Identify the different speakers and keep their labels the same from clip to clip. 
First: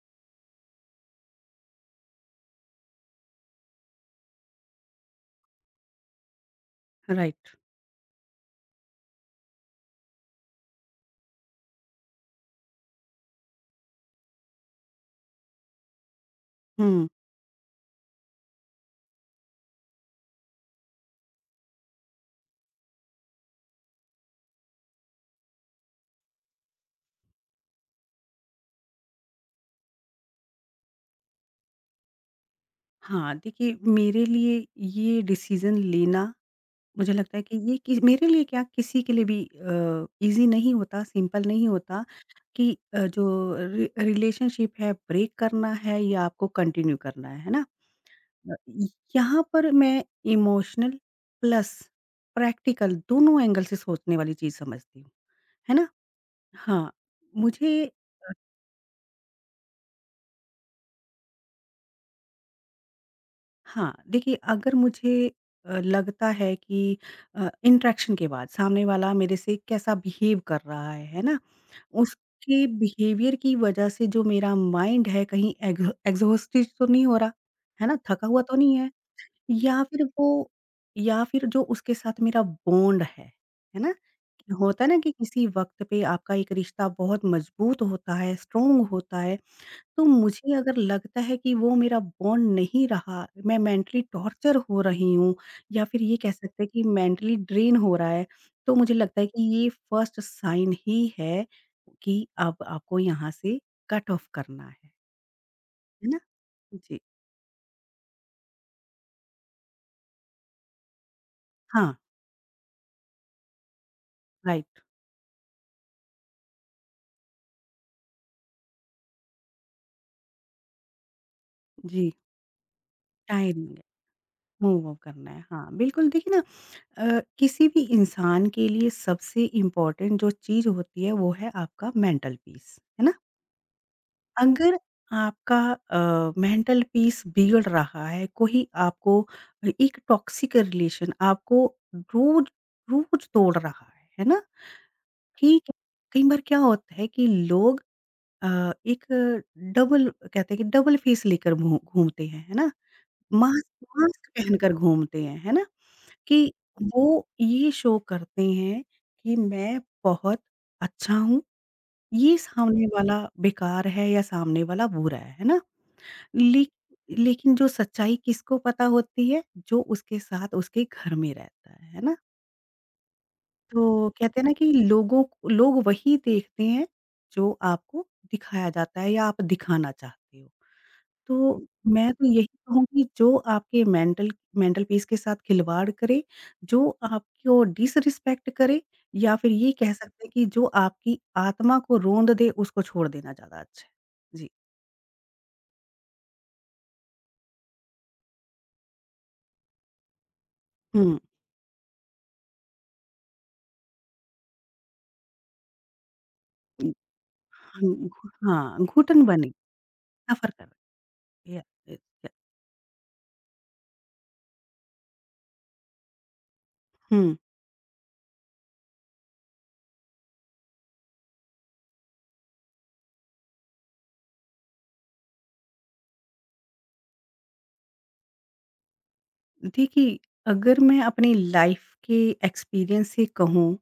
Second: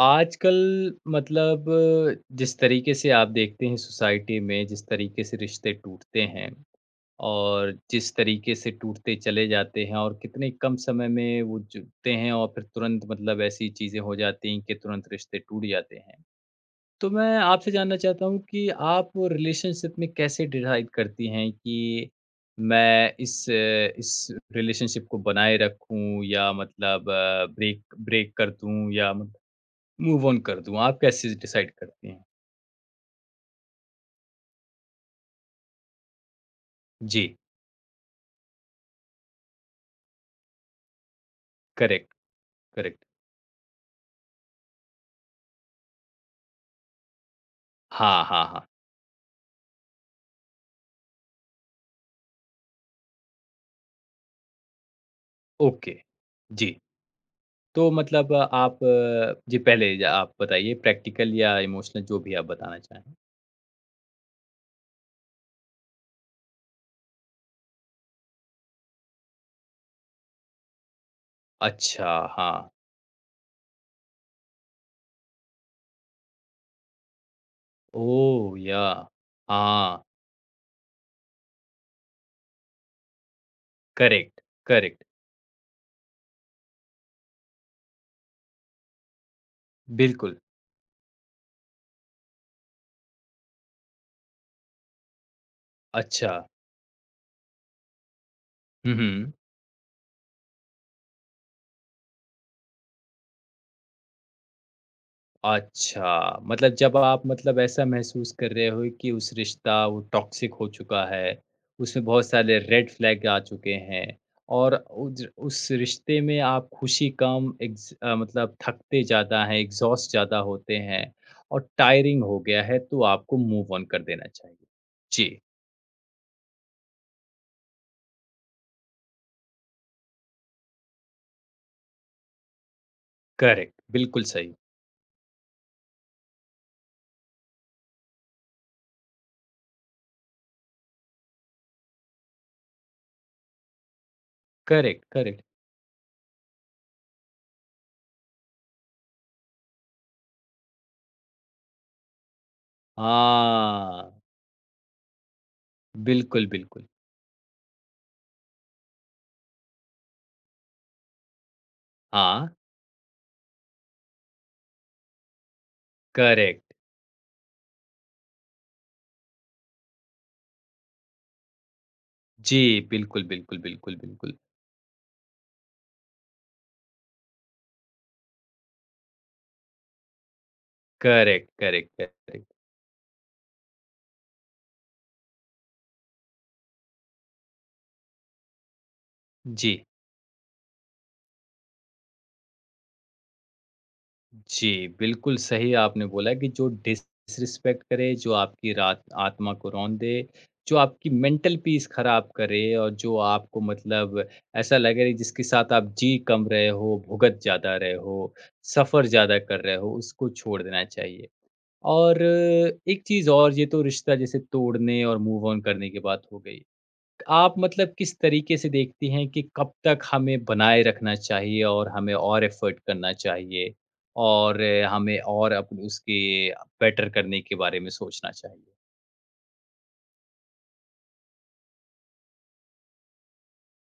Speaker 1: आजकल मतलब जिस तरीके से आप देखते हैं सोसाइटी में जिस तरीके से रिश्ते टूटते हैं
Speaker 2: राइट,
Speaker 1: और जिस तरीके से टूटते चले जाते हैं और कितने कम समय में वो जुड़ते हैं और फिर तुरंत मतलब ऐसी चीज़ें हो जाती हैं कि तुरंत रिश्ते टूट जाते हैं।
Speaker 2: हुँ।
Speaker 1: तो मैं आपसे जानना चाहता हूँ कि आप रिलेशनशिप में कैसे डिसाइड करती हैं कि मैं इस रिलेशनशिप को बनाए रखूँ या मतलब ब्रेक ब्रेक कर दूँ या मूव ऑन कर दूँ, आप कैसे डिसाइड करती हैं?
Speaker 2: हाँ, देखिए मेरे लिए ये डिसीज़न लेना मुझे लगता
Speaker 1: जी,
Speaker 2: है कि ये कि मेरे लिए क्या किसी के लिए भी ईज़ी नहीं होता, सिंपल नहीं होता
Speaker 1: करेक्ट,
Speaker 2: कि
Speaker 1: करेक्ट।
Speaker 2: जो रि रिलेशनशिप है ब्रेक करना है या आपको कंटिन्यू करना है ना?
Speaker 1: हाँ, हाँ,
Speaker 2: अ,
Speaker 1: हाँ,
Speaker 2: यहाँ पर मैं इमोशनल प्लस प्रैक्टिकल दोनों एंगल से सोचने वाली चीज़ समझती हूँ, है ना?
Speaker 1: ओके। जी,
Speaker 2: हाँ, मुझे
Speaker 1: तो मतलब आप जी, पहले ज आप बताइए प्रैक्टिकल या इमोशनल जो भी आप बताना चाहें।
Speaker 2: हाँ, देखिए अगर मुझे लगता है कि इंटरेक्शन के बाद सामने वाला मेरे से कैसा बिहेव कर रहा है ना?
Speaker 1: अच्छा,
Speaker 2: उसके
Speaker 1: हाँ।
Speaker 2: बिहेवियर की वजह से जो मेरा माइंड है कहीं एग्ज़ॉस्टेड तो नहीं हो रहा, है ना? थका हुआ
Speaker 1: ओह!
Speaker 2: तो नहीं है?
Speaker 1: याह!
Speaker 2: या
Speaker 1: हाँ,
Speaker 2: फिर वो या फिर जो उसके साथ मेरा बॉन्ड है ना?
Speaker 1: करेक्ट,
Speaker 2: होता है ना
Speaker 1: करेक्ट,
Speaker 2: कि किसी वक़्त पे आपका एक रिश्ता बहुत मज़बूत होता है, स्ट्रॉन्ग होता है तो
Speaker 1: बिल्कुल।
Speaker 2: मुझे अगर लगता है कि वो मेरा बॉन्ड नहीं रहा, मैं मेंटली टॉर्चर हो रही हूँ या फिर ये कह
Speaker 1: अच्छा।
Speaker 2: सकते हैं कि मेंटली ड्रेन हो रहा है, तो मुझे
Speaker 1: हुँ,
Speaker 2: लगता है
Speaker 1: हुँ।
Speaker 2: कि ये फर्स्ट साइन ही है कि अब आपको यहाँ से कट ऑफ करना है ना?
Speaker 1: अच्छा, मतलब जब
Speaker 2: जी,
Speaker 1: आप मतलब ऐसा महसूस कर रहे हो कि उस रिश्ता वो टॉक्सिक हो चुका है,
Speaker 2: हाँ,
Speaker 1: उसमें बहुत सारे रेड फ्लैग आ चुके हैं और
Speaker 2: राइट,
Speaker 1: उज उस रिश्ते में आप खुशी कम मतलब थकते ज़्यादा हैं, एग्ज़ॉस्ट ज़्यादा होते हैं और
Speaker 2: जी,
Speaker 1: टायरिंग हो गया है, तो आपको
Speaker 2: टाइम
Speaker 1: मूव ऑन कर देना चाहिए।
Speaker 2: मूव ऑन
Speaker 1: जी,
Speaker 2: करना है, हाँ, बिल्कुल देखिए ना किसी भी इंसान के लिए सबसे इम्पोर्टेंट जो चीज़ होती है वो है आपका मेंटल पीस, है ना?
Speaker 1: करेक्ट, बिल्कुल सही।
Speaker 2: अगर आपका मेंटल पीस बिगड़ रहा है, कोई आपको एक टॉक्सिक रिलेशन आपको रोज़ रोज़ तोड़ रहा है ना?
Speaker 1: Correct, correct.
Speaker 2: ठीक है, कई बार क्या होता है कि लोग अ, एक डबल कहते हैं कि डबल फेस लेकर घू घूमते हैं, है ना? मास्क
Speaker 1: हाँ,
Speaker 2: मास्क पहनकर घूमते हैं, है ना?
Speaker 1: बिल्कुल,
Speaker 2: कि
Speaker 1: बिल्कुल।
Speaker 2: वो ये शो करते हैं कि मैं बहुत अच्छा हूँ, ये
Speaker 1: हाँ,
Speaker 2: सामने वाला बेकार है या सामने वाला बुरा है ना?
Speaker 1: करेक्ट।
Speaker 2: ले लेकिन जो सच्चाई किसको पता होती है? जो उसके साथ उसके घर में रहता है ना?
Speaker 1: जी, बिल्कुल, बिल्कुल, बिल्कुल,
Speaker 2: तो
Speaker 1: बिल्कुल।
Speaker 2: कहते हैं ना कि लोग वही देखते हैं जो आपको दिखाया जाता है या आप दिखाना चाहते हो।
Speaker 1: करेक्ट,
Speaker 2: तो
Speaker 1: करेक्ट,
Speaker 2: मैं तो
Speaker 1: करेक्ट।
Speaker 2: यही कहूँगी जो आपके मेंटल मेंटल पीस के साथ खिलवाड़ करे, जो आपको डिसरिस्पेक्ट करे या फिर ये
Speaker 1: जी,
Speaker 2: कह सकते हैं कि जो आपकी आत्मा को रोंद दे उसको छोड़ देना ज़्यादा अच्छा है। जी।
Speaker 1: जी, बिल्कुल सही आपने बोला कि जो डिसरिस्पेक्ट करे, जो आपकी रात आत्मा को रौंद दे, जो आपकी
Speaker 2: हुँ।
Speaker 1: मेंटल पीस ख़राब करे और जो आपको मतलब ऐसा लगे जिसके साथ आप जी कम रहे हो, भुगत ज़्यादा
Speaker 2: हाँ,
Speaker 1: रहे
Speaker 2: घु
Speaker 1: हो,
Speaker 2: हाँ,
Speaker 1: सफ़र
Speaker 2: घुटन
Speaker 1: ज़्यादा
Speaker 2: बने।
Speaker 1: कर रहे हो, उसको
Speaker 2: सफ़र
Speaker 1: छोड़
Speaker 2: कर
Speaker 1: देना चाहिए।
Speaker 2: या अ,
Speaker 1: और
Speaker 2: या
Speaker 1: एक चीज़ और ये तो रिश्ता जैसे तोड़ने और मूव ऑन करने की बात हो गई।
Speaker 2: हुँ।
Speaker 1: आप मतलब किस तरीके से देखती हैं कि कब तक हमें बनाए रखना चाहिए और हमें और एफर्ट करना चाहिए और हमें और अपन उसके बेटर करने के बारे में सोचना चाहिए?
Speaker 2: देखिए, अगर मैं अपनी लाइफ़ के एक्सपीरियंस से कहूँ,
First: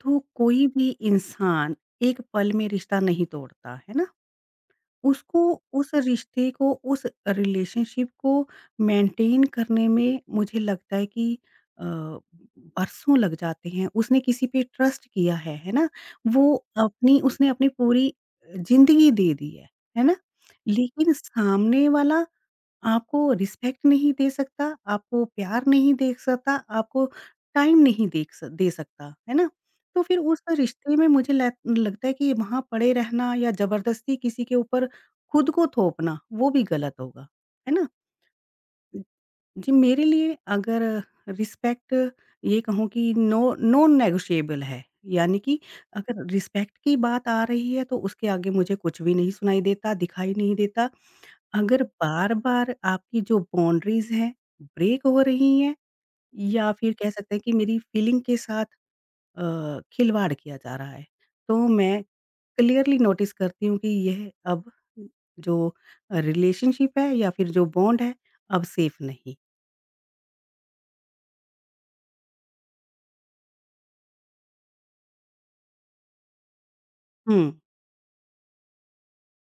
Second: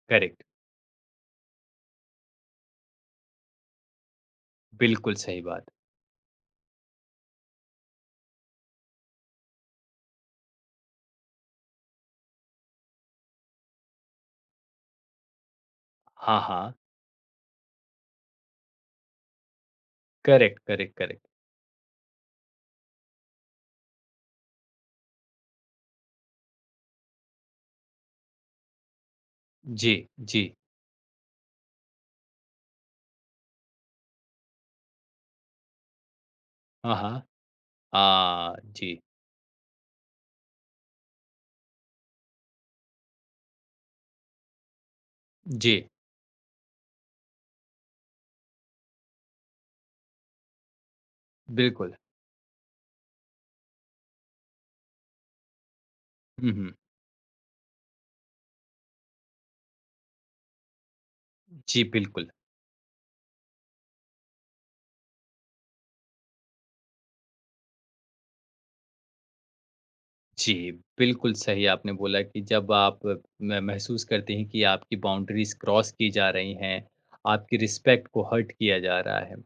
Speaker 2: तो
Speaker 1: करेक्ट,
Speaker 2: कोई भी इंसान एक पल में रिश्ता नहीं तोड़ता, है ना?
Speaker 1: बिल्कुल
Speaker 2: उसको
Speaker 1: सही बात।
Speaker 2: उस रिश्ते को, उस रिलेशनशिप को मेंटेन करने में मुझे लगता है कि अ, बरसों लग जाते हैं। उसने किसी पे ट्रस्ट किया है ना?
Speaker 1: हाँ,
Speaker 2: वो
Speaker 1: हाँ।
Speaker 2: अपनी उसने अपनी पूरी ज़िंदगी दे दी है ना?
Speaker 1: करेक्ट, करेक्ट,
Speaker 2: लेकिन
Speaker 1: करेक्ट।
Speaker 2: सामने वाला आपको रिस्पेक्ट नहीं दे सकता, आपको प्यार नहीं दे सकता, आपको टाइम नहीं देख स दे सकता, है ना?
Speaker 1: जी,
Speaker 2: तो फिर उस
Speaker 1: जी।
Speaker 2: रिश्ते में मुझे लग लगता है कि वहाँ पड़े रहना या ज़बरदस्ती किसी के ऊपर खुद को थोपना, वो भी गलत
Speaker 1: हाँ,
Speaker 2: होगा,
Speaker 1: हाँ।
Speaker 2: है ना?
Speaker 1: हाँ, जी।
Speaker 2: जी, मेरे लिए अगर रिस्पेक्ट ये कहूँ कि नो नॉन नेगोशिएबल है, यानी कि
Speaker 1: जी,
Speaker 2: अगर रिस्पेक्ट की बात आ रही है, तो उसके आगे मुझे कुछ भी नहीं सुनाई देता, दिखाई नहीं देता। अगर
Speaker 1: बिल्कुल।
Speaker 2: बार-बार आपकी जो बाउंड्रीज़ हैं, ब्रेक हो रही हैं
Speaker 1: हुँ,
Speaker 2: या
Speaker 1: हुँ।
Speaker 2: फिर कह सकते हैं कि मेरी फीलिंग के साथ खिलवाड़ किया जा रहा है, तो
Speaker 1: जी,
Speaker 2: मैं
Speaker 1: बिल्कुल।
Speaker 2: क्लियरली नोटिस करती हूँ कि यह अब जो रिलेशनशिप है या फिर जो बॉन्ड है, अब सेफ नहीं।
Speaker 1: जी, बिल्कुल सही आपने बोला कि जब आप म महसूस करते हैं कि आपकी बाउंड्रीज़ क्रॉस की जा रही हैं,
Speaker 2: हुँ,
Speaker 1: आपकी रिस्पेक्ट को हर्ट किया जा रहा है।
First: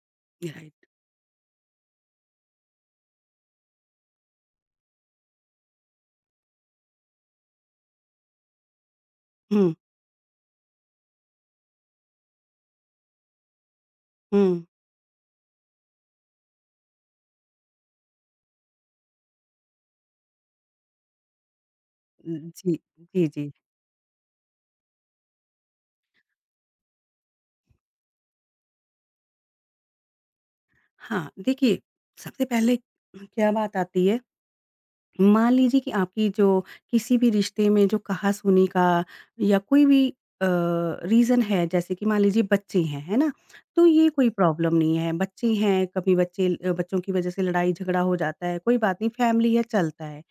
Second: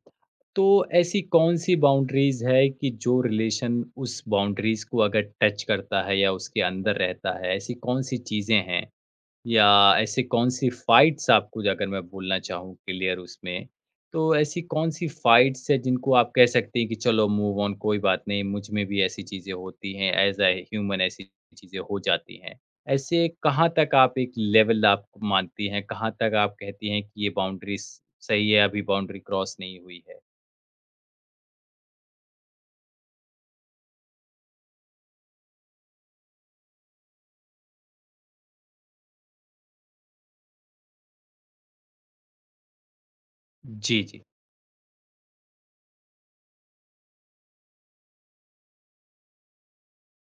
Speaker 1: तो
Speaker 2: राइट।
Speaker 1: ऐसी कौन-सी बाउंड्रीज़ है कि जो रिलेशन उस बाउंड्रीज़ को अगर टच करता है या उसके अंदर रहता है, ऐसी कौन-सी चीज़ें हैं? या
Speaker 2: हुँ,
Speaker 1: ऐसे कौन-सी फ़ाइट्स आपको अगर मैं बोलना चाहूँ क्लियर उसमें, तो ऐसी
Speaker 2: हुँ।
Speaker 1: कौन-सी फ़ाइट्स है जिनको आप कह सकते हैं कि चलो मूव ऑन कोई बात नहीं, मुझ में भी ऐसी चीज़ें होती हैं, एज़ अ ह्यूमन ऐसी चीज़ें हो जाती हैं।
Speaker 2: जी, जी,
Speaker 1: ऐसे
Speaker 2: जी।
Speaker 1: कहाँ तक आप एक लेवल आप मानती हैं, कहाँ तक आप कहती हैं कि ये बाउंड्रीज़ सही है, अभी बाउंड्री क्रॉस नहीं हुई है?
Speaker 2: हाँ, देखिए सबसे पहले क्या बात आती है मान लीजिए कि आपकी जो किसी भी रिश्ते में जो कहा-सुनी का या कोई भी अ, रीज़न है जैसे कि मान लीजिए बच्चे हैं, है ना? तो
Speaker 1: जी,
Speaker 2: ये
Speaker 1: जी,
Speaker 2: कोई प्रॉब्लम नहीं है, बच्चे हैं, कभी बच्चों की वज़ह से लड़ाई-झगड़ा हो जाता है, कोई बात नहीं फैमिली है चलता है।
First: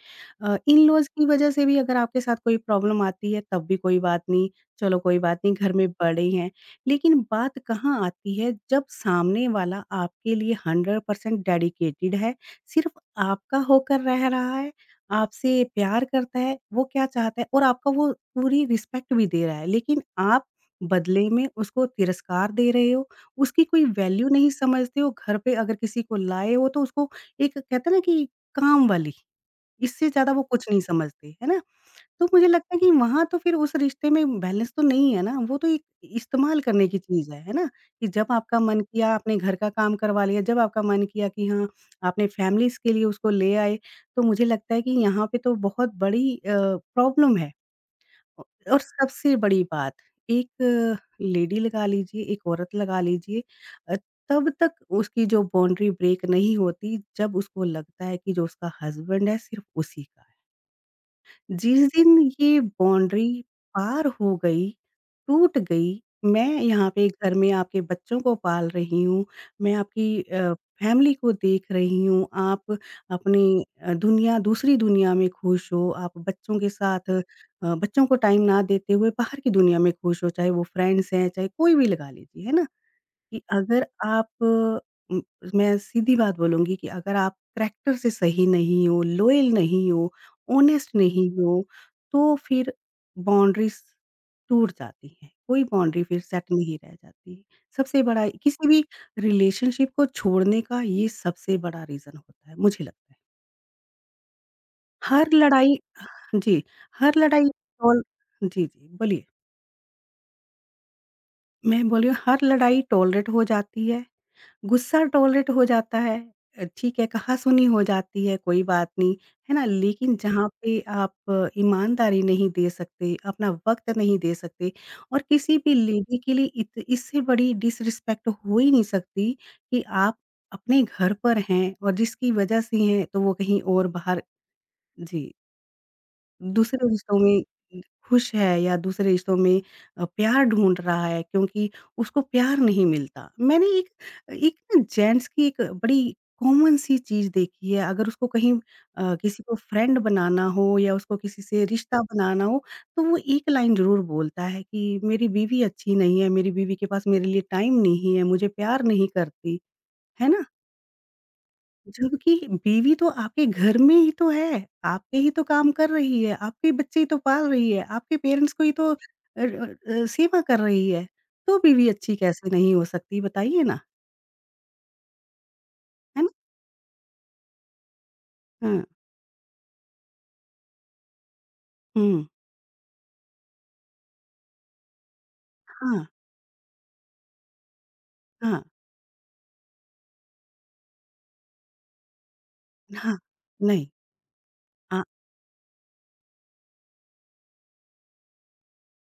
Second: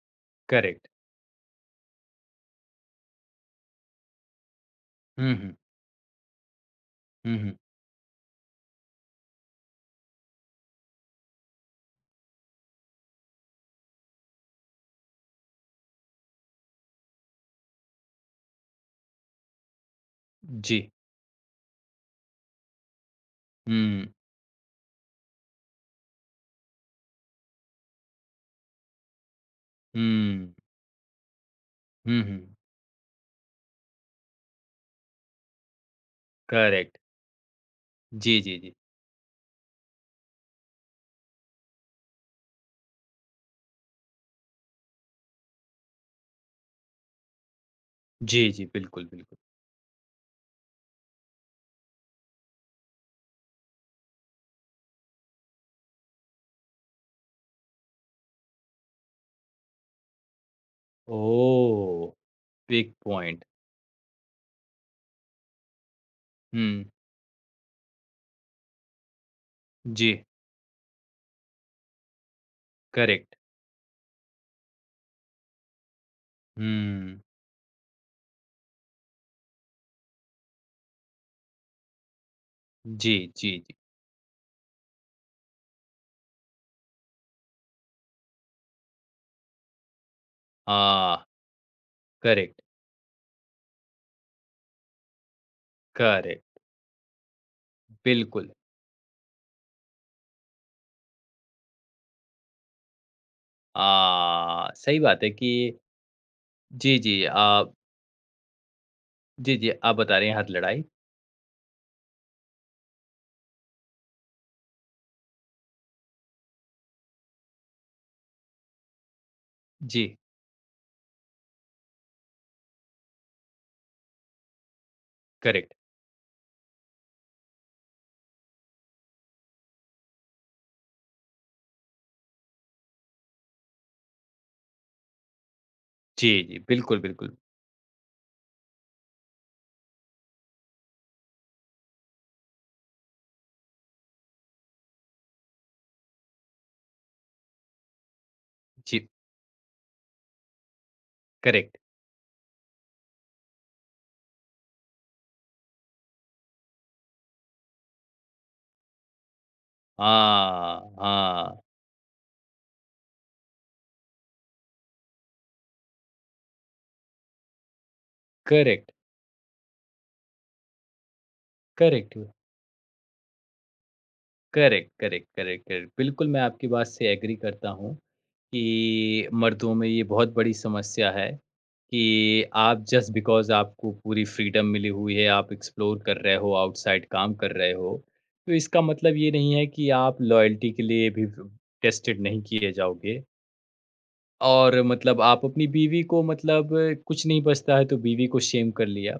Speaker 1: करेक्ट।
Speaker 2: इन-लॉज़ की वज़ह से भी अगर आपके साथ कोई प्रॉब्लम आती है तब भी कोई बात नहीं, चलो कोई
Speaker 1: हुँ,
Speaker 2: बात नहीं
Speaker 1: हुँ।
Speaker 2: घर में बड़े हैं। लेकिन
Speaker 1: हुँ, हुँ।
Speaker 2: बात कहाँ आती है जब सामने वाला आपके लिए 100% डेडिकेटेड है, सिर्फ़ आपका होकर रह रहा है आपसे प्यार करता है, वो क्या चाहता है और आपका वो पूरी रिस्पेक्ट भी दे रहा है, लेकिन आप
Speaker 1: जी।
Speaker 2: बदले में उसको तिरस्कार दे रहे हो, उसकी
Speaker 1: हुँ,
Speaker 2: कोई
Speaker 1: हुँ।
Speaker 2: वैल्यू नहीं समझते हो, घर पे अगर किसी को लाए हो तो उसको एक कहते हैं ना कि काम वाली, इससे ज़्यादा वो कुछ नहीं समझते, है ना?
Speaker 1: हुँ,
Speaker 2: तो मुझे
Speaker 1: हुँ।
Speaker 2: लगता है कि वहाँ तो फिर उस रिश्ते में बैलेंस तो नहीं है ना, वो तो एक इस्तेमाल करने की
Speaker 1: करेक्ट।
Speaker 2: चीज़ है ना? कि जब
Speaker 1: जी, जी,
Speaker 2: आपका
Speaker 1: जी।
Speaker 2: मन किया आपने घर का काम करवा लिया, जब आपका मन किया कि हाँ, आपने फैमिलीज़ के लिए उसको ले आए, तो मुझे लगता है कि यहाँ पे तो बहुत बड़ी प्रॉब्लम है। औ
Speaker 1: जी, जी,
Speaker 2: और
Speaker 1: बिल्कुल,
Speaker 2: सबसे
Speaker 1: बिल्कुल।
Speaker 2: बड़ी बात, एक लेडी लगा लीजिए, एक औरत लगा लीजिए अ, तब तक उसकी जो बाउंड्री ब्रेक नहीं होती, जब उसको लगता है कि जो उसका हस्बैंड है सिर्फ़ उसी का। जिस
Speaker 1: ओह!
Speaker 2: दिन ये
Speaker 1: बिग
Speaker 2: बाउंड्री
Speaker 1: पॉइंट।
Speaker 2: पार हो गई, टूट गई, मैं
Speaker 1: हुँ,
Speaker 2: यहाँ पे घर में आपके बच्चों को पाल रही हूँ, मैं
Speaker 1: जी,
Speaker 2: आपकी फैमिली को देख रही हूँ, आप
Speaker 1: करेक्ट।
Speaker 2: अपनी अ, दुनिया दूसरी दुनिया में खुश हो, आप बच्चों के साथ
Speaker 1: हुँ,
Speaker 2: बच्चों को टाइम ना देते हुए बाहर की दुनिया में खुश हो, चाहे वो फ्रेंड्स हैं, चाहे कोई भी लगा लीजिए, है ना?
Speaker 1: जी,
Speaker 2: कि
Speaker 1: जी, जी।
Speaker 2: अगर आप मैं सीधी बात बोलूँगी कि अगर आप करैक्टर से सही नहीं हो, लॉयल नहीं हो, ऑनेस्ट
Speaker 1: हाँ,
Speaker 2: नहीं हो, तो
Speaker 1: करेक्ट,
Speaker 2: फिर बाउंड्रीज़ टूट जाती हैं। कोई बाउंड्री फिर सेट
Speaker 1: करेक्ट,
Speaker 2: नहीं रह जाती। सबसे बड़ा
Speaker 1: बिल्कुल।
Speaker 2: किसी भी रिलेशनशिप को छोड़ने का ये सबसे बड़ा रीज़न होता है, मुझे लगता है।
Speaker 1: सही बात
Speaker 2: हर
Speaker 1: है कि
Speaker 2: लड़ाई जी,
Speaker 1: जी,
Speaker 2: हर
Speaker 1: जी,
Speaker 2: लड़ाई टॉल जी, जी, बोलिए।
Speaker 1: जी, जी, आप बता रहे हैं हाथ लड़ाई।
Speaker 2: मैं बोल रही हूँ हर लड़ाई टॉलरेट हो जाती है। गुस्सा टॉलरेट हो जाता है ठीक है, कहा-सुनी हो जाती है, कोई बात नहीं, है ना? लेकिन
Speaker 1: जी,
Speaker 2: जहाँ पे आप ईमानदारी नहीं दे सकते, अपना वक़्त नहीं दे सकते और किसी भी
Speaker 1: करेक्ट।
Speaker 2: लेडी के लिए इत इससे बड़ी डिसरिस्पेक्ट हो ही नहीं सकती कि आप अपने घर पर हैं और जिसकी वजह से हैं, तो वो कहीं और बाहर जी।
Speaker 1: जी, जी,
Speaker 2: दूसरे
Speaker 1: बिल्कुल,
Speaker 2: रिश्तों में
Speaker 1: बिल्कुल।
Speaker 2: उम, खुश है या दूसरे रिश्तों में प्यार ढूँढ रहा है क्योंकि उसको प्यार नहीं मिलता। मैंने एक एक ना जेंट्स की एक बड़ी कॉमन सी चीज़ देखी है अगर उसको कहीं
Speaker 1: जी,
Speaker 2: किसी को फ्रेंड बनाना हो या उसको किसी से
Speaker 1: करेक्ट।
Speaker 2: रिश्ता बनाना हो, तो वो एक लाइन ज़रूर बोलता है कि मेरी बीवी अच्छी नहीं है, मेरी बीवी के पास मेरे लिए टाइम नहीं है, मुझे प्यार नहीं करती। है ना?
Speaker 1: हाँ, हाँ,
Speaker 2: जबकि बीवी तो आपके घर में ही तो है, आप पे ही तो काम कर रही है, आपके बच्चे ही तो पाल रही है, आपके पेरेंट्स को ही तो
Speaker 1: करेक्ट,
Speaker 2: सेवा कर रही है, तो बीवी अच्छी
Speaker 1: करेक्ट,
Speaker 2: कैसे नहीं हो सकती बताइए ना,
Speaker 1: करेक्ट, करेक्ट, करेक्ट, करेक्ट।
Speaker 2: है
Speaker 1: बिल्कुल,
Speaker 2: ना?
Speaker 1: मैं आपकी बात से एग्री करता हूँ।
Speaker 2: हाँ,
Speaker 1: कि मर्दों में ये बहुत बड़ी समस्या है
Speaker 2: हुँ,
Speaker 1: कि आप जस्ट बिकॉज़ आपको पूरी फ्रीडम मिली हुई है, आप एक्सप्लोर
Speaker 2: हाँ,
Speaker 1: कर रहे हो, आउटसाइड काम कर रहे हो, तो
Speaker 2: हाँ,
Speaker 1: इसका मतलब ये नहीं है कि आप लॉयल्टी के लिए भी टेस्टेड नहीं किए
Speaker 2: हाँ,
Speaker 1: जाओगे।
Speaker 2: नहीं,
Speaker 1: और
Speaker 2: हाँ,
Speaker 1: मतलब आप अपनी बीवी को मतलब कुछ नहीं बचता है तो बीवी को शेम कर लिया।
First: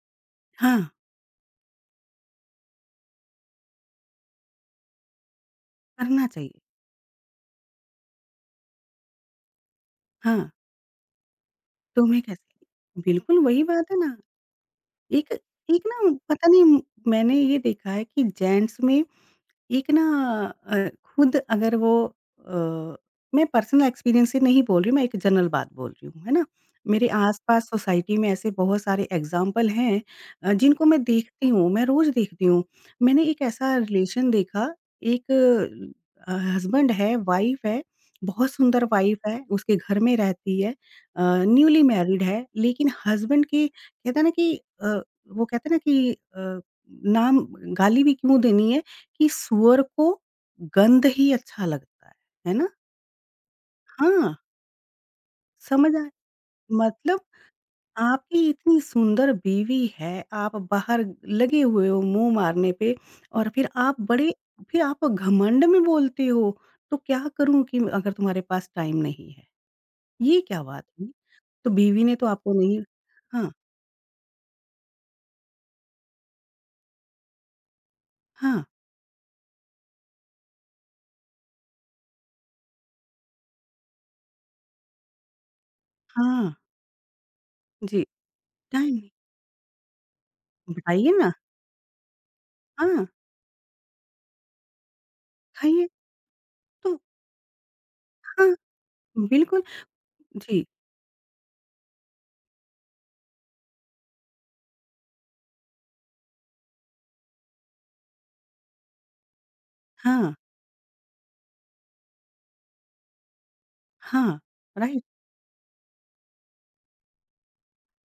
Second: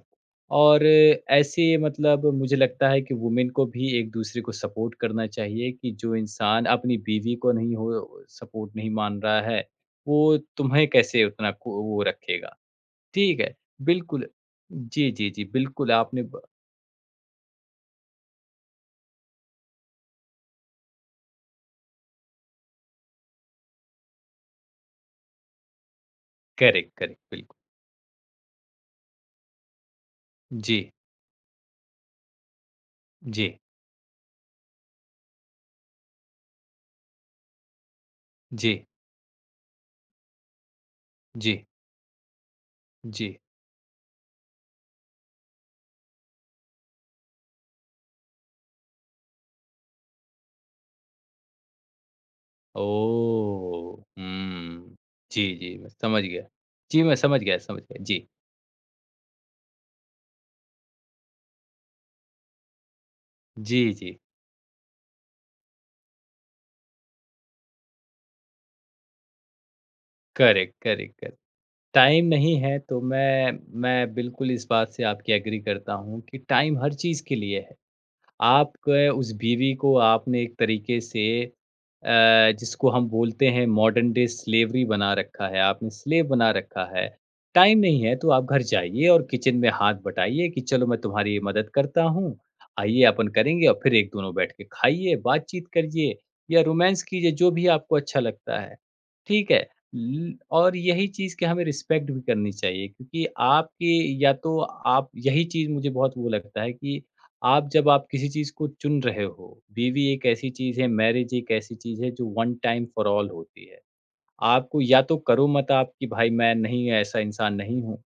Speaker 2: हाँ,
Speaker 1: और ऐसे मतलब मुझे लगता है कि वुमेन को भी एक-दूसरे को सपोर्ट करना चाहिए कि जो
Speaker 2: करना चाहिए,
Speaker 1: इंसान अपनी बीवी को नहीं हो सपोर्ट नहीं मान रहा है, वो
Speaker 2: हाँ,
Speaker 1: तुम्हें कैसे उतना को वो
Speaker 2: तुम्हें
Speaker 1: रखेगा।
Speaker 2: कैसे
Speaker 1: ठीक
Speaker 2: बिल्कुल
Speaker 1: है,
Speaker 2: वही बात है ना,
Speaker 1: बिल्कुल। जी, जी,
Speaker 2: एक
Speaker 1: जी,
Speaker 2: एक
Speaker 1: बिल्कुल
Speaker 2: ना
Speaker 1: आपने ब
Speaker 2: पता नहीं मैंने ये देखा है कि जेंट्स में एक ना अ, खुद अगर वो अ, मैं पर्सनल एक्सपीरियंस से नहीं बोल रही हूँ, मैं एक जनरल बात बोल रही हूँ, है ना?
Speaker 1: करेक्ट,
Speaker 2: मेरे
Speaker 1: करेक्ट, बिल्कुल।
Speaker 2: आस-पास सोसाइटी में ऐसे बहुत सारे एग्ज़ाम्पल हैं
Speaker 1: जी,
Speaker 2: जिनको मैं देखती हूँ, मैं रोज़ देखती हूँ। मैंने एक
Speaker 1: जी,
Speaker 2: ऐसा रिलेशन देखा, एक हस्बैंड है, वाइफ़ है, बहुत
Speaker 1: जी,
Speaker 2: सुंदर वाइफ़ है, उसके घर में रहती है
Speaker 1: जी,
Speaker 2: न्यूली मैरिड है, लेकिन
Speaker 1: जी।
Speaker 2: हस्बैंड के कहते हैं ना कि अ, वो कहते हैं ना कि नाम गाली भी क्यों देनी है कि सूअर को गंध ही अच्छा लगता है ना?
Speaker 1: ओह!
Speaker 2: हाँ,
Speaker 1: हुँ। जी, जी, मैं
Speaker 2: समझ आया
Speaker 1: समझ गया। जी, मैं
Speaker 2: मतलब
Speaker 1: समझ गया समझ गया। जी।
Speaker 2: आपकी इतनी सुंदर बीवी है, आप बाहर लगे हुए हो मुँह मारने पे और फिर
Speaker 1: जी,
Speaker 2: आप
Speaker 1: जी।
Speaker 2: बड़े फिर आप घमंड में बोलते हो, तो क्या करूँ कि अगर तुम्हारे पास टाइम नहीं है? ये क्या
Speaker 1: करेक्ट,
Speaker 2: बात हुई?
Speaker 1: Correct, correct.
Speaker 2: तो बीवी ने तो
Speaker 1: टाइम
Speaker 2: आपको
Speaker 1: नहीं है
Speaker 2: नहीं
Speaker 1: तो
Speaker 2: हाँ,
Speaker 1: मैं बिल्कुल इस बात से आपकी एग्री करता हूँ कि टाइम हर चीज़ के लिए है।
Speaker 2: हाँ,
Speaker 1: आपके उस बीवी को आपने एक तरीके से जिसको हम बोलते हैं मॉडर्न डे स्लेवरी बना रखा है, आपने स्लेव बना
Speaker 2: हाँ,
Speaker 1: रखा है। टाइम
Speaker 2: जी,
Speaker 1: नहीं है तो आप घर
Speaker 2: टाइम
Speaker 1: जाइए
Speaker 2: नहीं
Speaker 1: और किचन में हाथ बटाइए कि चलो मैं
Speaker 2: बताइए ना,
Speaker 1: तुम्हारी मदद करता हूँ, आइए
Speaker 2: हाँ,
Speaker 1: अपन करेंगे और फिर एक दोनों बैठ के खाइए, बातचीत
Speaker 2: खाइए
Speaker 1: करिए या
Speaker 2: तो
Speaker 1: रोमांस कीजिए जो भी आपको अच्छा
Speaker 2: हाँ,
Speaker 1: लगता है। ठीक
Speaker 2: बिल्कुल,
Speaker 1: है? ल
Speaker 2: जी,
Speaker 1: और यही चीज़ की हमें रिस्पेक्ट भी करनी चाहिए क्योंकि आपकी या तो आप यही चीज़ मुझे बहुत वो लगता है कि आप जब आप किसी चीज़ को चुन रहे हो, बीवी एक
Speaker 2: हाँ,
Speaker 1: ऐसी चीज़ है, मैरिज एक ऐसी चीज़ है जो वन टाइम फॉर ऑल होती है।
Speaker 2: हाँ,
Speaker 1: आपको या
Speaker 2: राइट,
Speaker 1: तो करो मत आप कि भाई मैं नहीं ऐसा इंसान नहीं हूँ,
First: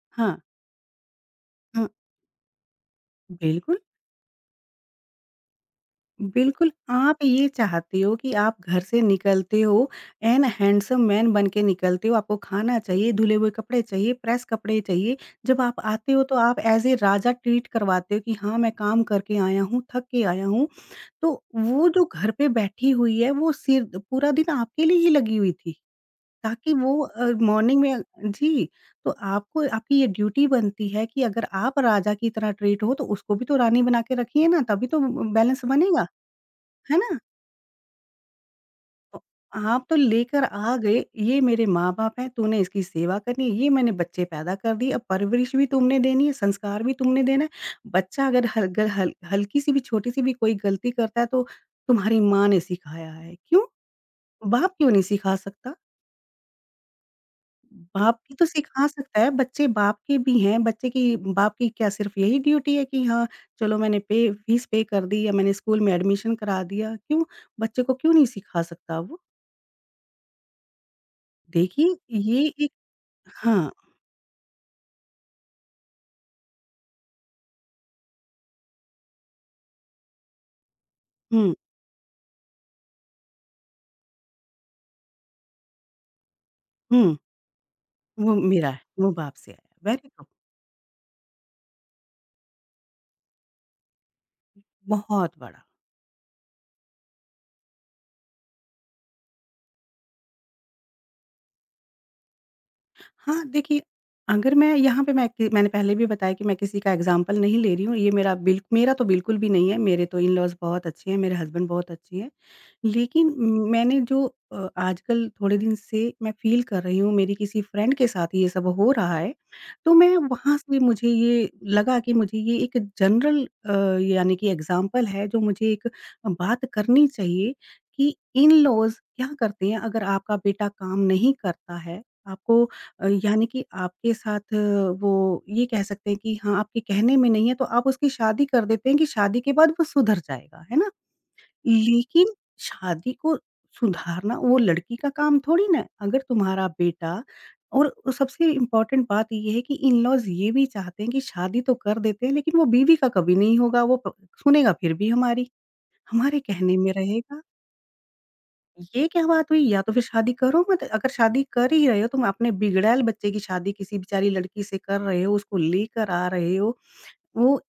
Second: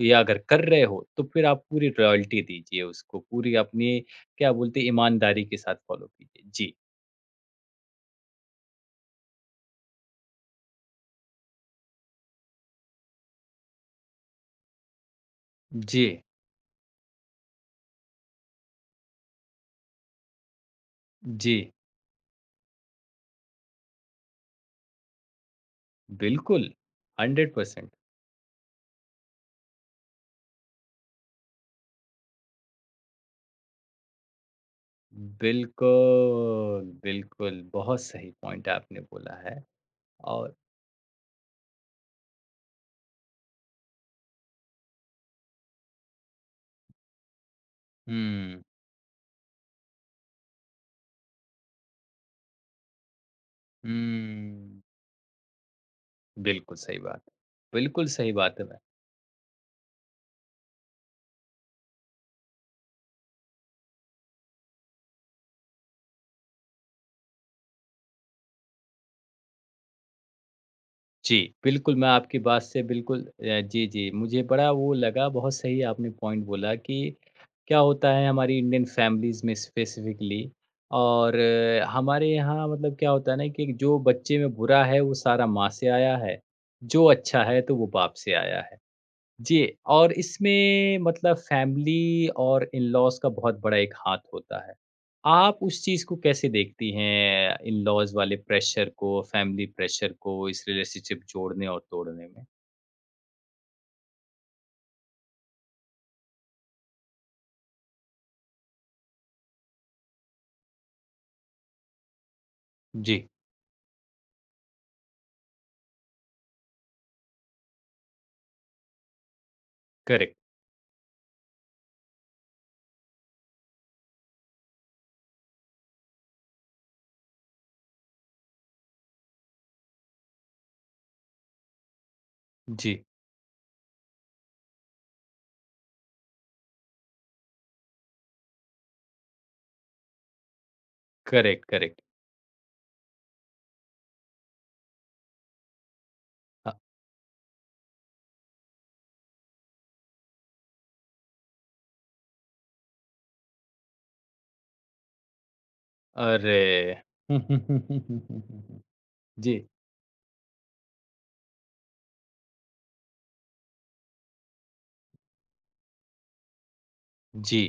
Speaker 1: या
Speaker 2: हाँ।
Speaker 1: अगर कर रहे हो तो फिर आप
Speaker 2: हाँ,
Speaker 1: पूरी लॉयल्टी दीजिए उसको, पूरी
Speaker 2: बिल्कुल,
Speaker 1: अपनी क्या बोलते हैं ईमानदारी के साथ फॉलो कीजिए।
Speaker 2: बिल्कुल
Speaker 1: जी,
Speaker 2: आप ये चाहते हो कि आप घर से निकलते हो एन हैंडसम मैन बन के निकलते हो, आपको खाना चाहिए, धुले हुए कपड़े चाहिए, प्रेस कपड़े चाहिए। जब आप
Speaker 1: जी,
Speaker 2: आते हो तो आप एज़ ए राजा ट्रीट करवाते हो कि हाँ, मैं काम करके आया हूँ, थक के आया हूँ। तो
Speaker 1: जी,
Speaker 2: वो जो घर पे बैठी हुई है, वो सिर पूरा दिन आपके लिए ही लगी हुई थी।
Speaker 1: बिल्कुल,
Speaker 2: ताकि वो मॉर्निंग
Speaker 1: 100%
Speaker 2: में जी, तो आपको आपकी ये ड्यूटी बनती है कि अगर आप राजा की तरह ट्रीट हो, तो उसको भी तो रानी बना के रखिए ना, तभी तो बैलेंस बनेगा,
Speaker 1: बिल्कुल,
Speaker 2: है ना?
Speaker 1: बिल्कुल, बहुत सही पॉइंट आपने
Speaker 2: तो
Speaker 1: बोला है
Speaker 2: आप तो लेकर
Speaker 1: और
Speaker 2: आ गए, ये मेरे माँ-बाप हैं, तूने इसकी सेवा करनी है, ये मैंने बच्चे पैदा कर दिए, अब परवरिश भी तुमने देनी है, संस्कार भी तुमने देना है। बच्चा अगर
Speaker 1: हुँ,
Speaker 2: हल ग हल हल्की-सी भी, छोटी-सी भी कोई गलती करता है, तो तुम्हारी माँ ने सिखाया है। क्यों? बाप
Speaker 1: हुँ।
Speaker 2: क्यों नहीं सिखा सकता?
Speaker 1: बिल्कुल सही बात। बिल्कुल
Speaker 2: बाप
Speaker 1: सही
Speaker 2: भी तो
Speaker 1: बात है मैम।
Speaker 2: सिखा सकता है, बच्चे बाप के भी हैं, बच्चे की बाप की क्या सिर्फ़ यही ड्यूटी है कि हाँ, चलो मैंने पे फीस पे कर दी या मैंने स्कूल में एडमिशन करा दिया, क्यों? बच्चे को क्यों नहीं सिखा सकता वो?
Speaker 1: जी, बिल्कुल मैं
Speaker 2: देखिए
Speaker 1: आपकी
Speaker 2: ये
Speaker 1: बात
Speaker 2: एक
Speaker 1: से बिल्कुल
Speaker 2: हाँ,
Speaker 1: जी, जी, मुझे बड़ा वो लगा बहुत सही आपने पॉइंट बोला कि क्या होता है हमारी इंडियन फैमिलीज़ में स्पेसिफ़िकली और
Speaker 2: हुँ,
Speaker 1: हमारे यहाँ मतलब क्या होता है ना कि जो बच्चे में बुरा है वो सारा माँ से आया है, जो
Speaker 2: हुँ,
Speaker 1: अच्छा है तो वो बाप
Speaker 2: वो
Speaker 1: से आया
Speaker 2: मेरा
Speaker 1: है।
Speaker 2: है, वो बाप से
Speaker 1: जी
Speaker 2: आया है, वेरी
Speaker 1: और
Speaker 2: गुड,
Speaker 1: इसमें मतलब फैमिली और इन-लॉज़ का बहुत बड़ा एक हाथ होता है।
Speaker 2: बहुत
Speaker 1: आप
Speaker 2: बड़ा।
Speaker 1: उस चीज़ को कैसे देखती हैं इन-लॉज़ वाले प्रेशर को, फैमिली प्रेशर को इस रिलेशनशिप जोड़ने और तोड़ने में?
Speaker 2: हाँ, देखिए, अगर मैं यहाँ पे मैं कि मैंने पहले भी बताया कि मैं किसी का एग्ज़ाम्पल नहीं ले रही हूँ। ये मेरा तो बिल्कुल भी नहीं है, मेरे तो इन-लॉज़ बहुत अच्छे हैं, मेरे हस्बैंड बहुत अच्छे हैं।
Speaker 1: जी,
Speaker 2: लेकिन मैंने जो आजकल थोड़े दिन से मैं फ़ील कर रही हूँ, मेरी किसी फ्रेंड के साथ ये सब हो रहा है, तो मैं
Speaker 1: करेक्ट।
Speaker 2: वहाँ से मुझे ये लगा कि मुझे ये एक जनरल यानी कि एग्ज़ाम्पल है, जो मुझे एक बात करनी चाहिए कि इन-लॉज़ क्या करते हैं अगर आपका बेटा काम नहीं करता है, आपको
Speaker 1: जी,
Speaker 2: यानी कि आपके साथ वो ये कह सकते हैं कि हाँ, आपके कहने में नहीं है तो आप उसकी शादी कर देते हैं कि शादी के बाद वो सुधर जाएगा, है ना?
Speaker 1: Correct, correct.
Speaker 2: लेकिन शादी को सुधारना वो लड़की का काम थोड़ी ना है। अगर तुम्हारा
Speaker 1: अ,
Speaker 2: बेटा और सबसे इम्पोर्टेंट बात ये है कि इन-लॉज़ ये भी चाहते हैं कि शादी तो कर देते हैं लेकिन वो बीवी का कभी नहीं होगा, वो प सुनेगा फिर भी हमारे कहने में
Speaker 1: अरे!
Speaker 2: रहेगा ये क्या बात हुई?
Speaker 1: जी,
Speaker 2: या तो फिर शादी करो मत। अगर शादी कर ही रहे हो, तुम अपने बिगड़ैल बच्चे की शादी किसी बेचारी लड़की से कर रहे हो, उसको लेकर आ रहे हो, वो
Speaker 1: जी।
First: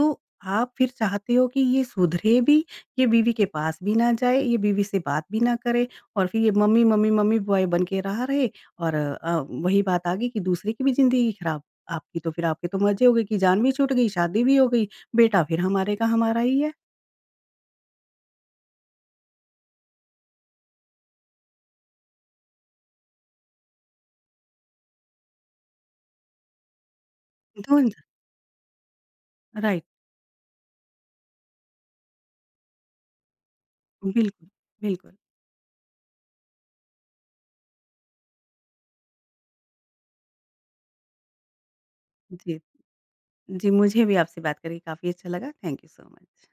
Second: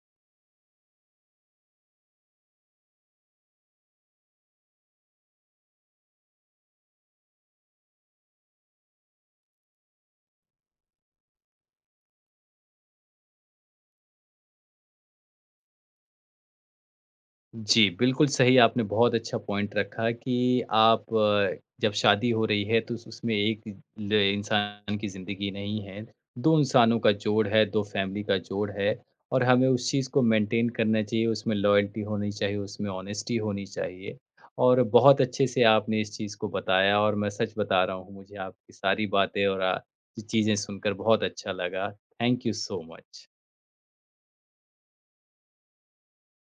Speaker 2: तो आप फिर चाहते हो कि ये सुधरे भी, ये बीवी के पास भी ना जाए, ये बीवी से बात भी ना करे और फिर ये मम्मी, मम्मी, मम्मी बॉय बन के रहा रहे और वही बात आ गई कि दूसरे की भी ज़िंदगी खराब। आपकी तो फिर आपके तो मज़े हो गए कि जान भी छूट गई, शादी भी हो गई, बेटा फिर हमारे का हमारा ही है। तो
Speaker 1: जी, बिल्कुल सही आपने बहुत अच्छा पॉइंट रखा कि आप जब शादी हो रही है तो उस उसमें एक ल इंसान की ज़िंदगी नहीं है। 2 इंसानों का जोड़ है, 2 फैमिली का जोड़ है और हमें
Speaker 2: राइट,
Speaker 1: उस चीज़ को मेंटेन करना चाहिए, उसमें लॉयल्टी होनी चाहिए, उसमें ऑनेस्टी होनी चाहिए।
Speaker 2: बिल्कुल,
Speaker 1: और
Speaker 2: बिल्कुल।
Speaker 1: बहुत अच्छे से आपने इस चीज़ को बताया और मैं सच बता रहा हूँ मुझे आपकी सारी बातें और चीज़ें सुनकर बहुत अच्छा लगा। थैंक यू
Speaker 2: जी।
Speaker 1: So much.
Speaker 2: जी, मुझे भी आपसे बात करके काफ़ी अच्छा लगा। Thank you so much.